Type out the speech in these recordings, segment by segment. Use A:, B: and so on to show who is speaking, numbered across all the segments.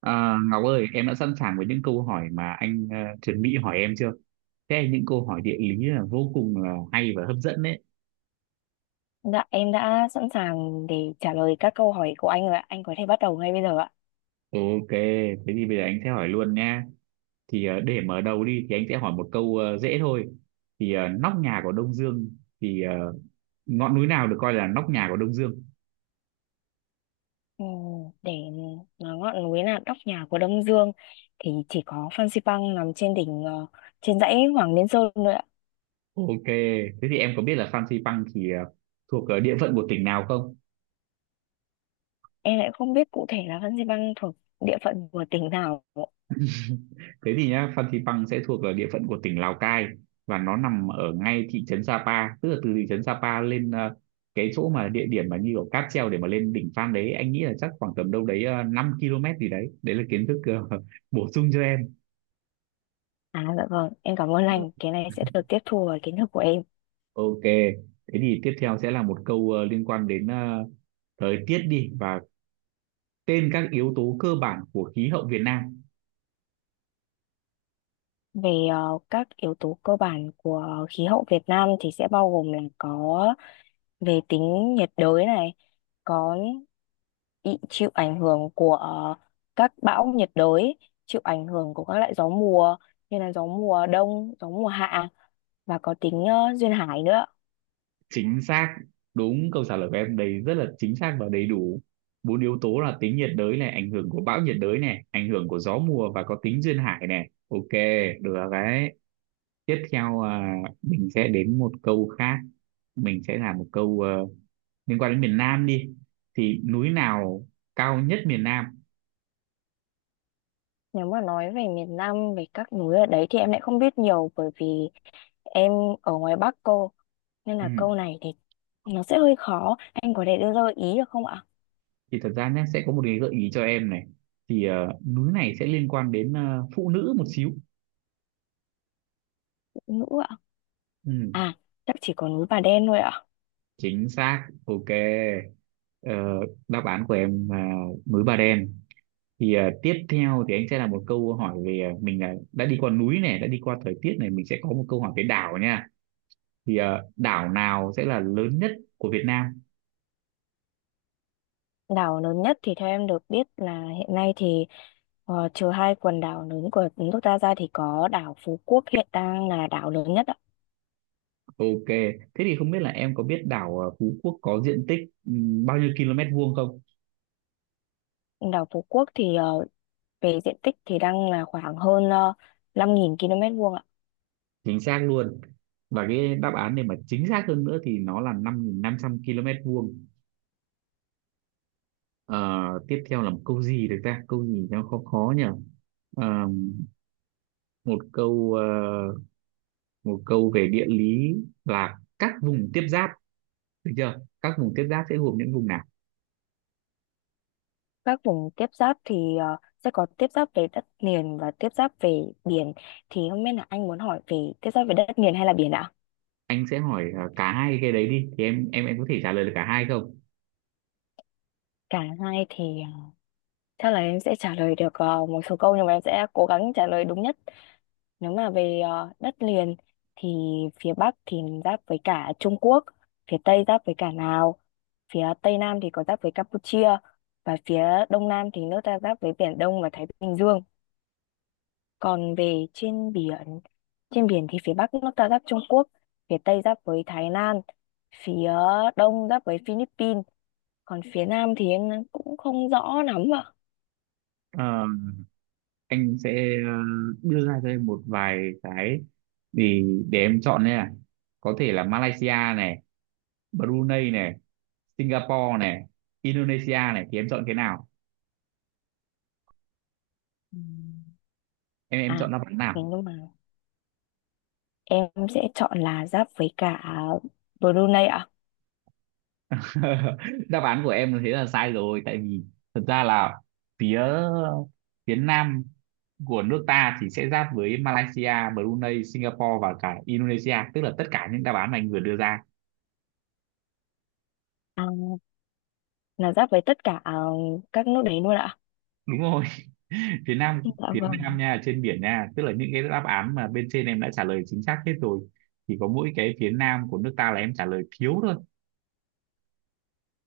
A: À, Ngọc ơi, em đã sẵn sàng với những câu hỏi mà anh chuẩn bị hỏi em chưa? Thế những câu hỏi địa lý là vô cùng là hay và hấp dẫn đấy.
B: Dạ, em đã sẵn sàng để trả lời các câu hỏi của anh rồi ạ. Anh có thể bắt đầu ngay bây giờ ạ.
A: Ok, thế thì bây giờ anh sẽ hỏi luôn nha. Để mở đầu đi thì anh sẽ hỏi một câu dễ thôi. Nóc nhà của Đông Dương thì ờ, ngọn núi nào được coi là nóc nhà của Đông Dương?
B: Ừm, Để nói ngọn núi là nóc nhà của Đông Dương thì chỉ có Phan Xipang nằm trên đỉnh trên dãy Hoàng Liên Sơn thôi ạ.
A: Ok, thế thì em có biết là Phan Xipang thuộc địa phận của tỉnh nào không?
B: Em lại không biết cụ thể là Phan Xipang thuộc địa phận của tỉnh nào.
A: Thế thì nhá, Phan Xipang sẽ thuộc ở địa phận của tỉnh Lào Cai và nó nằm ở ngay thị trấn Sapa, tức là từ thị trấn Sapa lên cái chỗ mà địa điểm mà như kiểu cáp treo để mà lên đỉnh Phan đấy, anh nghĩ là chắc khoảng tầm đâu đấy 5 km gì đấy. Đấy là kiến thức bổ sung cho em.
B: À, dạ vâng, em cảm ơn
A: Ừ.
B: anh. Cái này sẽ được tiếp thu vào kiến thức của em.
A: Ok, thế thì tiếp theo sẽ là một câu liên quan đến thời tiết đi, và tên các yếu tố cơ bản của khí hậu Việt Nam.
B: Về các yếu tố cơ bản của khí hậu Việt Nam thì sẽ bao gồm là có về tính nhiệt đới này, có bị chịu ảnh hưởng của các bão nhiệt đới, chịu ảnh hưởng của các loại gió mùa như là gió mùa đông, gió mùa hạ và có tính duyên hải nữa.
A: Chính xác, đúng câu trả lời của em đấy rất là chính xác và đầy đủ, bốn yếu tố là tính nhiệt đới này, ảnh hưởng của bão nhiệt đới này, ảnh hưởng của gió mùa và có tính duyên hải này. Ok, được rồi đấy. Tiếp theo, à, mình sẽ đến một câu khác, mình sẽ làm một câu liên quan đến miền Nam đi, thì núi nào cao nhất miền Nam?
B: Nếu mà nói về miền Nam, về các núi ở đấy thì em lại không biết nhiều bởi vì em ở ngoài Bắc cô. Nên
A: Ừ.
B: là câu này thì nó sẽ hơi khó. Anh có thể đưa ra gợi ý được không ạ?
A: Thì thật ra nhé, sẽ có một cái gợi ý cho em này, thì núi này sẽ liên quan đến phụ nữ một xíu.
B: Ngữ ạ?
A: Ừ.
B: À, chắc chỉ có núi Bà Đen thôi ạ.
A: Chính xác, ok. Ờ, đáp án của em là núi Bà Đen. Tiếp theo thì anh sẽ là một câu hỏi về mình là đã đi qua núi này, đã đi qua thời tiết này, mình sẽ có một câu hỏi về đảo nha. Đảo nào sẽ là lớn nhất của Việt Nam?
B: Đảo lớn nhất thì theo em được biết là hiện nay thì trừ hai quần đảo lớn của nước ta ra thì có đảo Phú Quốc hiện đang là đảo lớn nhất ạ.
A: Ok, thế thì không biết là em có biết đảo Phú Quốc có diện tích bao nhiêu km vuông không?
B: Đảo Phú Quốc thì về diện tích thì đang là khoảng hơn uh, 5.000 km vuông ạ.
A: Chính xác luôn. Và cái đáp án này mà chính xác hơn nữa thì nó là 5.500 km vuông. Ờ, tiếp theo là một câu gì được ta, câu gì nó khó khó nhỉ. Ờ, một câu một câu về địa lý, là các vùng tiếp giáp, được chưa? Các vùng tiếp giáp sẽ gồm những vùng nào?
B: Các vùng tiếp giáp thì sẽ có tiếp giáp về đất liền và tiếp giáp về biển. Thì không biết là anh muốn hỏi về tiếp giáp về đất liền hay là biển ạ?
A: Anh sẽ hỏi cả hai cái đấy đi, thì em có thể trả lời được cả hai không?
B: Cả hai thì chắc là em sẽ trả lời được một số câu nhưng mà em sẽ cố gắng trả lời đúng nhất. Nếu mà về đất liền thì phía Bắc thì giáp với cả Trung Quốc, phía Tây giáp với cả Lào, phía Tây Nam thì có giáp với Campuchia và phía Đông Nam thì nước ta giáp với Biển Đông và Thái Bình Dương. Còn về trên biển thì phía Bắc nước ta giáp Trung Quốc, phía Tây giáp với Thái Lan, phía Đông giáp với Philippines, còn phía Nam thì em cũng không rõ lắm ạ.
A: Ờ, anh sẽ đưa ra cho em một vài cái thì để em chọn nha. Có thể là Malaysia này, Brunei này, Singapore này, Indonesia này, thì em chọn cái nào?
B: Ừm.
A: Em chọn
B: À,
A: đáp án
B: thế
A: nào?
B: nhưng mà em sẽ chọn là giáp với cả Brunei.
A: Đáp án của em thế là sai rồi, tại vì thật ra là phía phía nam của nước ta thì sẽ giáp với Malaysia, Brunei, Singapore và cả Indonesia, tức là tất cả những đáp án mà anh vừa đưa ra.
B: À, là giáp với tất cả các nước đấy luôn ạ.
A: Đúng rồi. Phía nam,
B: Dạ
A: phía nam
B: vâng,
A: nha, trên biển nha, tức là những cái đáp án mà bên trên em đã trả lời chính xác hết rồi. Chỉ có mỗi cái phía nam của nước ta là em trả lời thiếu thôi.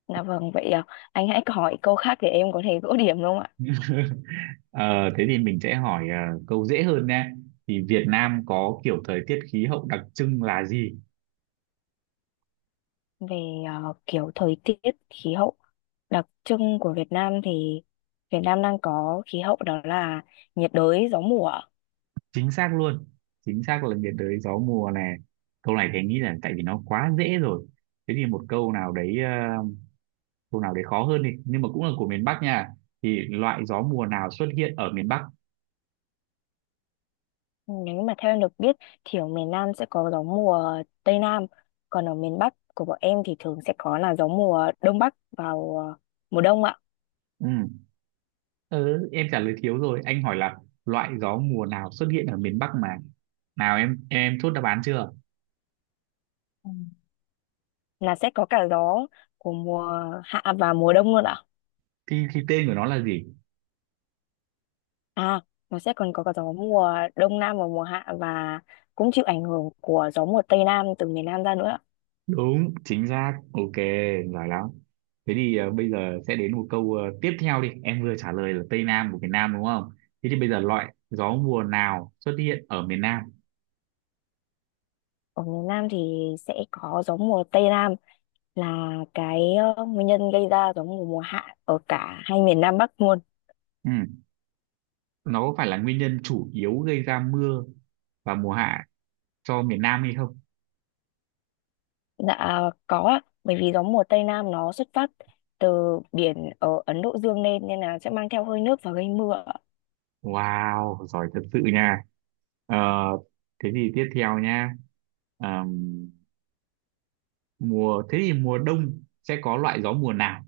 B: dạ vâng. Vậy anh hãy hỏi câu khác để em có thể gỡ điểm đúng không ạ?
A: Ờ, thế thì mình sẽ hỏi câu dễ hơn nha, thì Việt Nam có kiểu thời tiết khí hậu đặc trưng là gì?
B: Về kiểu thời tiết, khí hậu đặc trưng của Việt Nam thì Việt Nam đang có khí hậu đó là nhiệt đới, gió mùa ạ.
A: Chính xác luôn, chính xác là nhiệt đới gió mùa này. Câu này thì anh nghĩ là tại vì nó quá dễ rồi, thế thì một câu nào đấy câu nào đấy khó hơn đi, nhưng mà cũng là của miền Bắc nha, thì loại gió mùa nào xuất hiện ở miền Bắc?
B: Nếu mà theo em được biết thì ở miền Nam sẽ có gió mùa Tây Nam, còn ở miền Bắc của bọn em thì thường sẽ có là gió mùa Đông Bắc vào mùa đông ạ.
A: Ừ. Ừ, em trả lời thiếu rồi, anh hỏi là loại gió mùa nào xuất hiện ở miền Bắc mà. Nào, em chốt đáp án chưa?
B: Ừ. Là sẽ có cả gió của mùa hạ và mùa đông luôn ạ.
A: Thì tên của nó là gì?
B: À, nó sẽ còn có cả gió mùa đông nam và mùa hạ và cũng chịu ảnh hưởng của gió mùa tây nam từ miền nam ra nữa.
A: Đúng, chính xác, ok, giỏi lắm. Thế thì bây giờ sẽ đến một câu tiếp theo đi, em vừa trả lời là Tây Nam của miền Nam đúng không? Thế thì bây giờ loại gió mùa nào xuất hiện ở miền Nam?
B: Ở miền nam thì sẽ có gió mùa tây nam là cái nguyên nhân gây ra gió mùa mùa hạ ở cả hai miền nam bắc luôn.
A: Ừ. Nó có phải là nguyên nhân chủ yếu gây ra mưa và mùa hạ cho miền Nam hay không?
B: Dạ có ạ, bởi vì gió mùa tây nam nó xuất phát từ biển ở Ấn Độ Dương lên nên là sẽ mang theo hơi nước và gây mưa.
A: Wow, giỏi thật sự nha. Ờ, thế thì tiếp theo nha. Ờm, Mùa, thế thì mùa đông sẽ có loại gió mùa nào?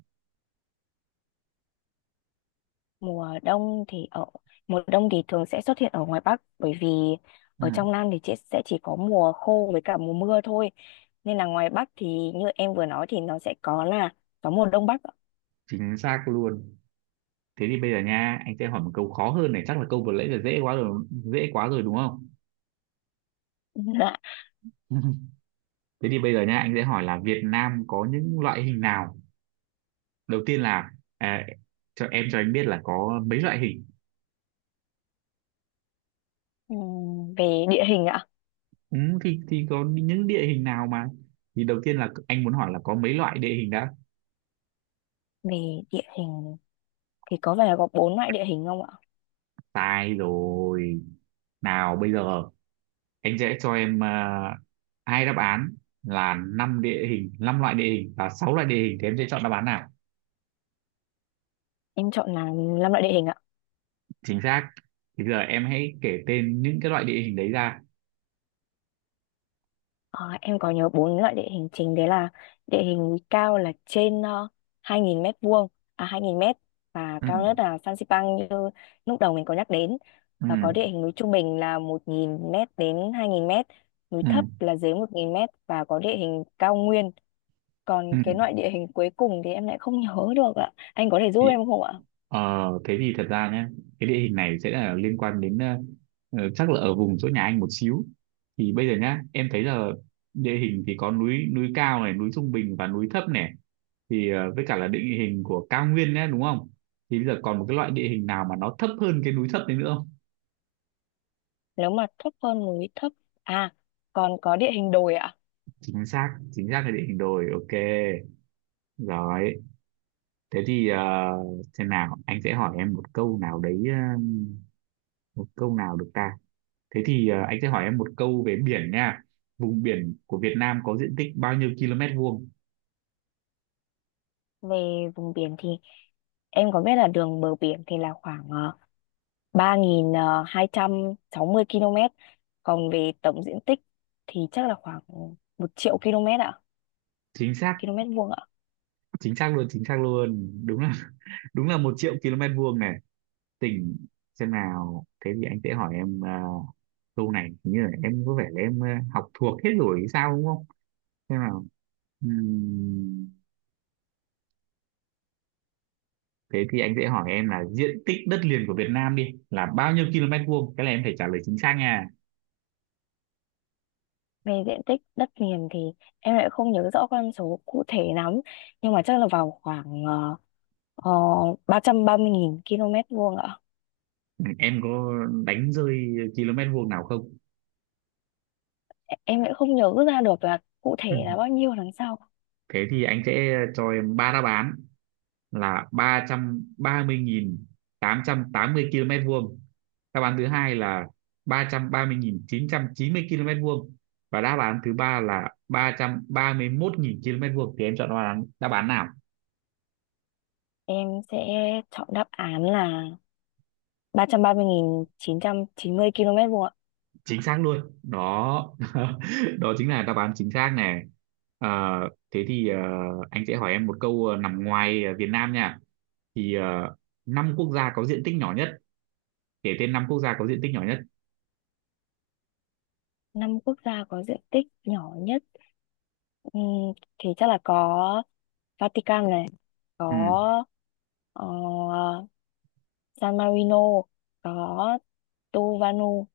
B: Mùa đông thì ở mùa đông thì thường sẽ xuất hiện ở ngoài Bắc bởi vì
A: Ừ.
B: ở trong Nam thì chỉ, sẽ chỉ có mùa khô với cả mùa mưa thôi nên là ngoài Bắc thì như em vừa nói thì nó sẽ có là gió mùa đông bắc ạ.
A: Chính xác luôn. Thế thì bây giờ nha, anh sẽ hỏi một câu khó hơn này, chắc là câu vừa nãy là dễ quá rồi, dễ quá rồi đúng không?
B: Dạ.
A: Thế thì bây giờ nha, anh sẽ hỏi là Việt Nam có những loại hình nào. Đầu tiên là, à, cho em cho anh biết là có mấy loại hình?
B: Về địa hình ạ?
A: Ừ, thì có những địa hình nào mà, thì đầu tiên là anh muốn hỏi là có mấy loại địa hình đã.
B: Về địa hình thì có vẻ là có bốn loại địa hình không ạ?
A: Sai rồi. Nào bây giờ anh sẽ cho em, à, hai đáp án là năm địa hình, năm loại địa hình và sáu loại địa hình, thì em sẽ chọn đáp án nào?
B: Em chọn là năm loại địa hình ạ.
A: Chính xác. Thì giờ em hãy kể tên những cái loại địa hình đấy ra.
B: Ờ, em có nhớ bốn loại địa hình chính đấy là địa hình núi cao là trên 2.000 mét vuông, à, 2.000 mét và
A: Ừ.
B: cao nhất là Phan Xipang như lúc đầu mình có nhắc đến,
A: Ừ.
B: và có địa hình núi trung bình là 1.000 mét đến 2.000 mét, núi
A: Ừ.
B: thấp là dưới 1.000 mét và có địa hình cao nguyên. Còn
A: Ừ.
B: cái loại địa hình cuối cùng thì em lại không nhớ được ạ, anh có thể giúp
A: Thì
B: em không ạ?
A: ờ, thế thì thật ra nhé, cái địa hình này sẽ là liên quan đến chắc là ở vùng chỗ nhà anh một xíu. Thì bây giờ nhá, em thấy là địa hình thì có núi, núi cao này, núi trung bình và núi thấp này, thì với cả là địa hình của cao nguyên nhé, đúng không? Thì bây giờ còn một cái loại địa hình nào mà nó thấp hơn cái núi thấp đấy nữa không?
B: Nếu mà thấp hơn núi thấp à, còn có địa hình đồi ạ.
A: Chính xác, chính xác là địa hình đồi, ok. Rồi, thế thì xem nào, anh sẽ hỏi em một câu nào đấy một câu nào được ta. Thế thì anh sẽ hỏi em một câu về biển nha. Vùng biển của Việt Nam có diện tích bao nhiêu km vuông?
B: Về vùng biển thì em có biết là đường bờ biển thì là khoảng 3.260 km, còn về tổng diện tích thì chắc là khoảng 1.000.000 km ạ,
A: Chính xác,
B: km vuông ạ.
A: chính xác luôn, chính xác luôn, đúng là đúng là một triệu km vuông này. Tỉnh, xem nào, thế thì anh sẽ hỏi em câu này hình như là em có vẻ là em học thuộc hết rồi hay sao đúng không? Xem nào. Ừm, Thế thì anh sẽ hỏi em là diện tích đất liền của Việt Nam đi, là bao nhiêu km vuông, cái này em phải trả lời chính xác nha.
B: Về diện tích đất liền thì em lại không nhớ rõ con số cụ thể lắm, nhưng mà chắc là vào khoảng 330.000 km vuông ạ.
A: Ừ, em có đánh rơi km vuông nào không?
B: Em lại không nhớ ra được là cụ thể
A: Ừ.
B: là bao nhiêu đằng sau.
A: Thế thì anh sẽ cho em ba đáp án, là ba ba trăm trăm mươi nghìn tám trăm tám mươi km vuông, đáp án thứ hai là ba ba trăm trăm mươi nghìn chín trăm chín mươi km vuông, và đáp án thứ ba là ba ba trăm ba mươi mốt nghìn km vuông, thì em chọn đáp án nào?
B: Em sẽ chọn đáp án là ba ba trăm trăm mươi nghìn chín trăm chín mươi km vuông ạ.
A: Chính xác luôn đó. Đó chính là đáp án chính xác này. Ờ, thế thì anh sẽ hỏi em một câu nằm ngoài Việt Nam nha. thì ờ, Năm quốc gia có diện tích nhỏ nhất, kể tên năm quốc gia có diện tích nhỏ nhất.
B: Năm quốc gia có diện tích nhỏ nhất. Ừ, thì chắc là có Vatican này,
A: Ừ.
B: có ờ, San Marino, có Tuvalu,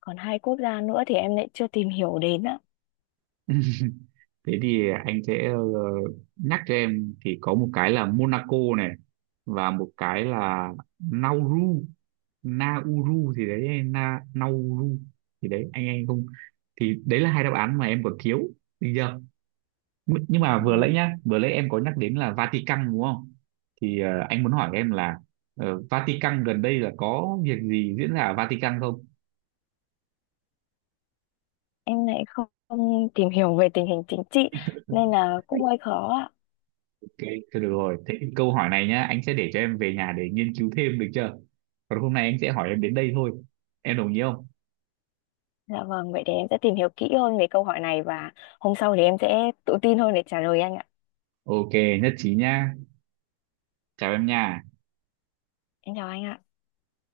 B: còn hai quốc gia nữa thì em lại chưa tìm hiểu đến á.
A: Thế thì anh sẽ nhắc cho em, thì có một cái là Monaco này và một cái là Nauru. Nauru thì đấy, Nauru thì đấy, anh không, thì đấy là hai đáp án mà em còn thiếu, được chưa? Nh- nhưng mà vừa nãy
B: Ừ,
A: nhá, vừa nãy em có nhắc đến là Vatican đúng không? Thì anh muốn hỏi em là Vatican gần đây là có việc gì diễn ra ở Vatican không?
B: em lại không tìm hiểu về tình hình chính trị nên là cũng hơi khó ạ.
A: Ok, thôi được rồi, thế thì câu hỏi này nhá, anh sẽ để cho em về nhà để nghiên cứu thêm, được chưa? Còn hôm nay anh sẽ hỏi em đến đây thôi, em đồng ý không?
B: Dạ vâng, vậy thì em sẽ tìm hiểu kỹ hơn về câu hỏi này và hôm sau thì em sẽ tự tin hơn để trả lời anh ạ.
A: Ok, nhất trí nhá, chào em nha.
B: Em chào anh ạ.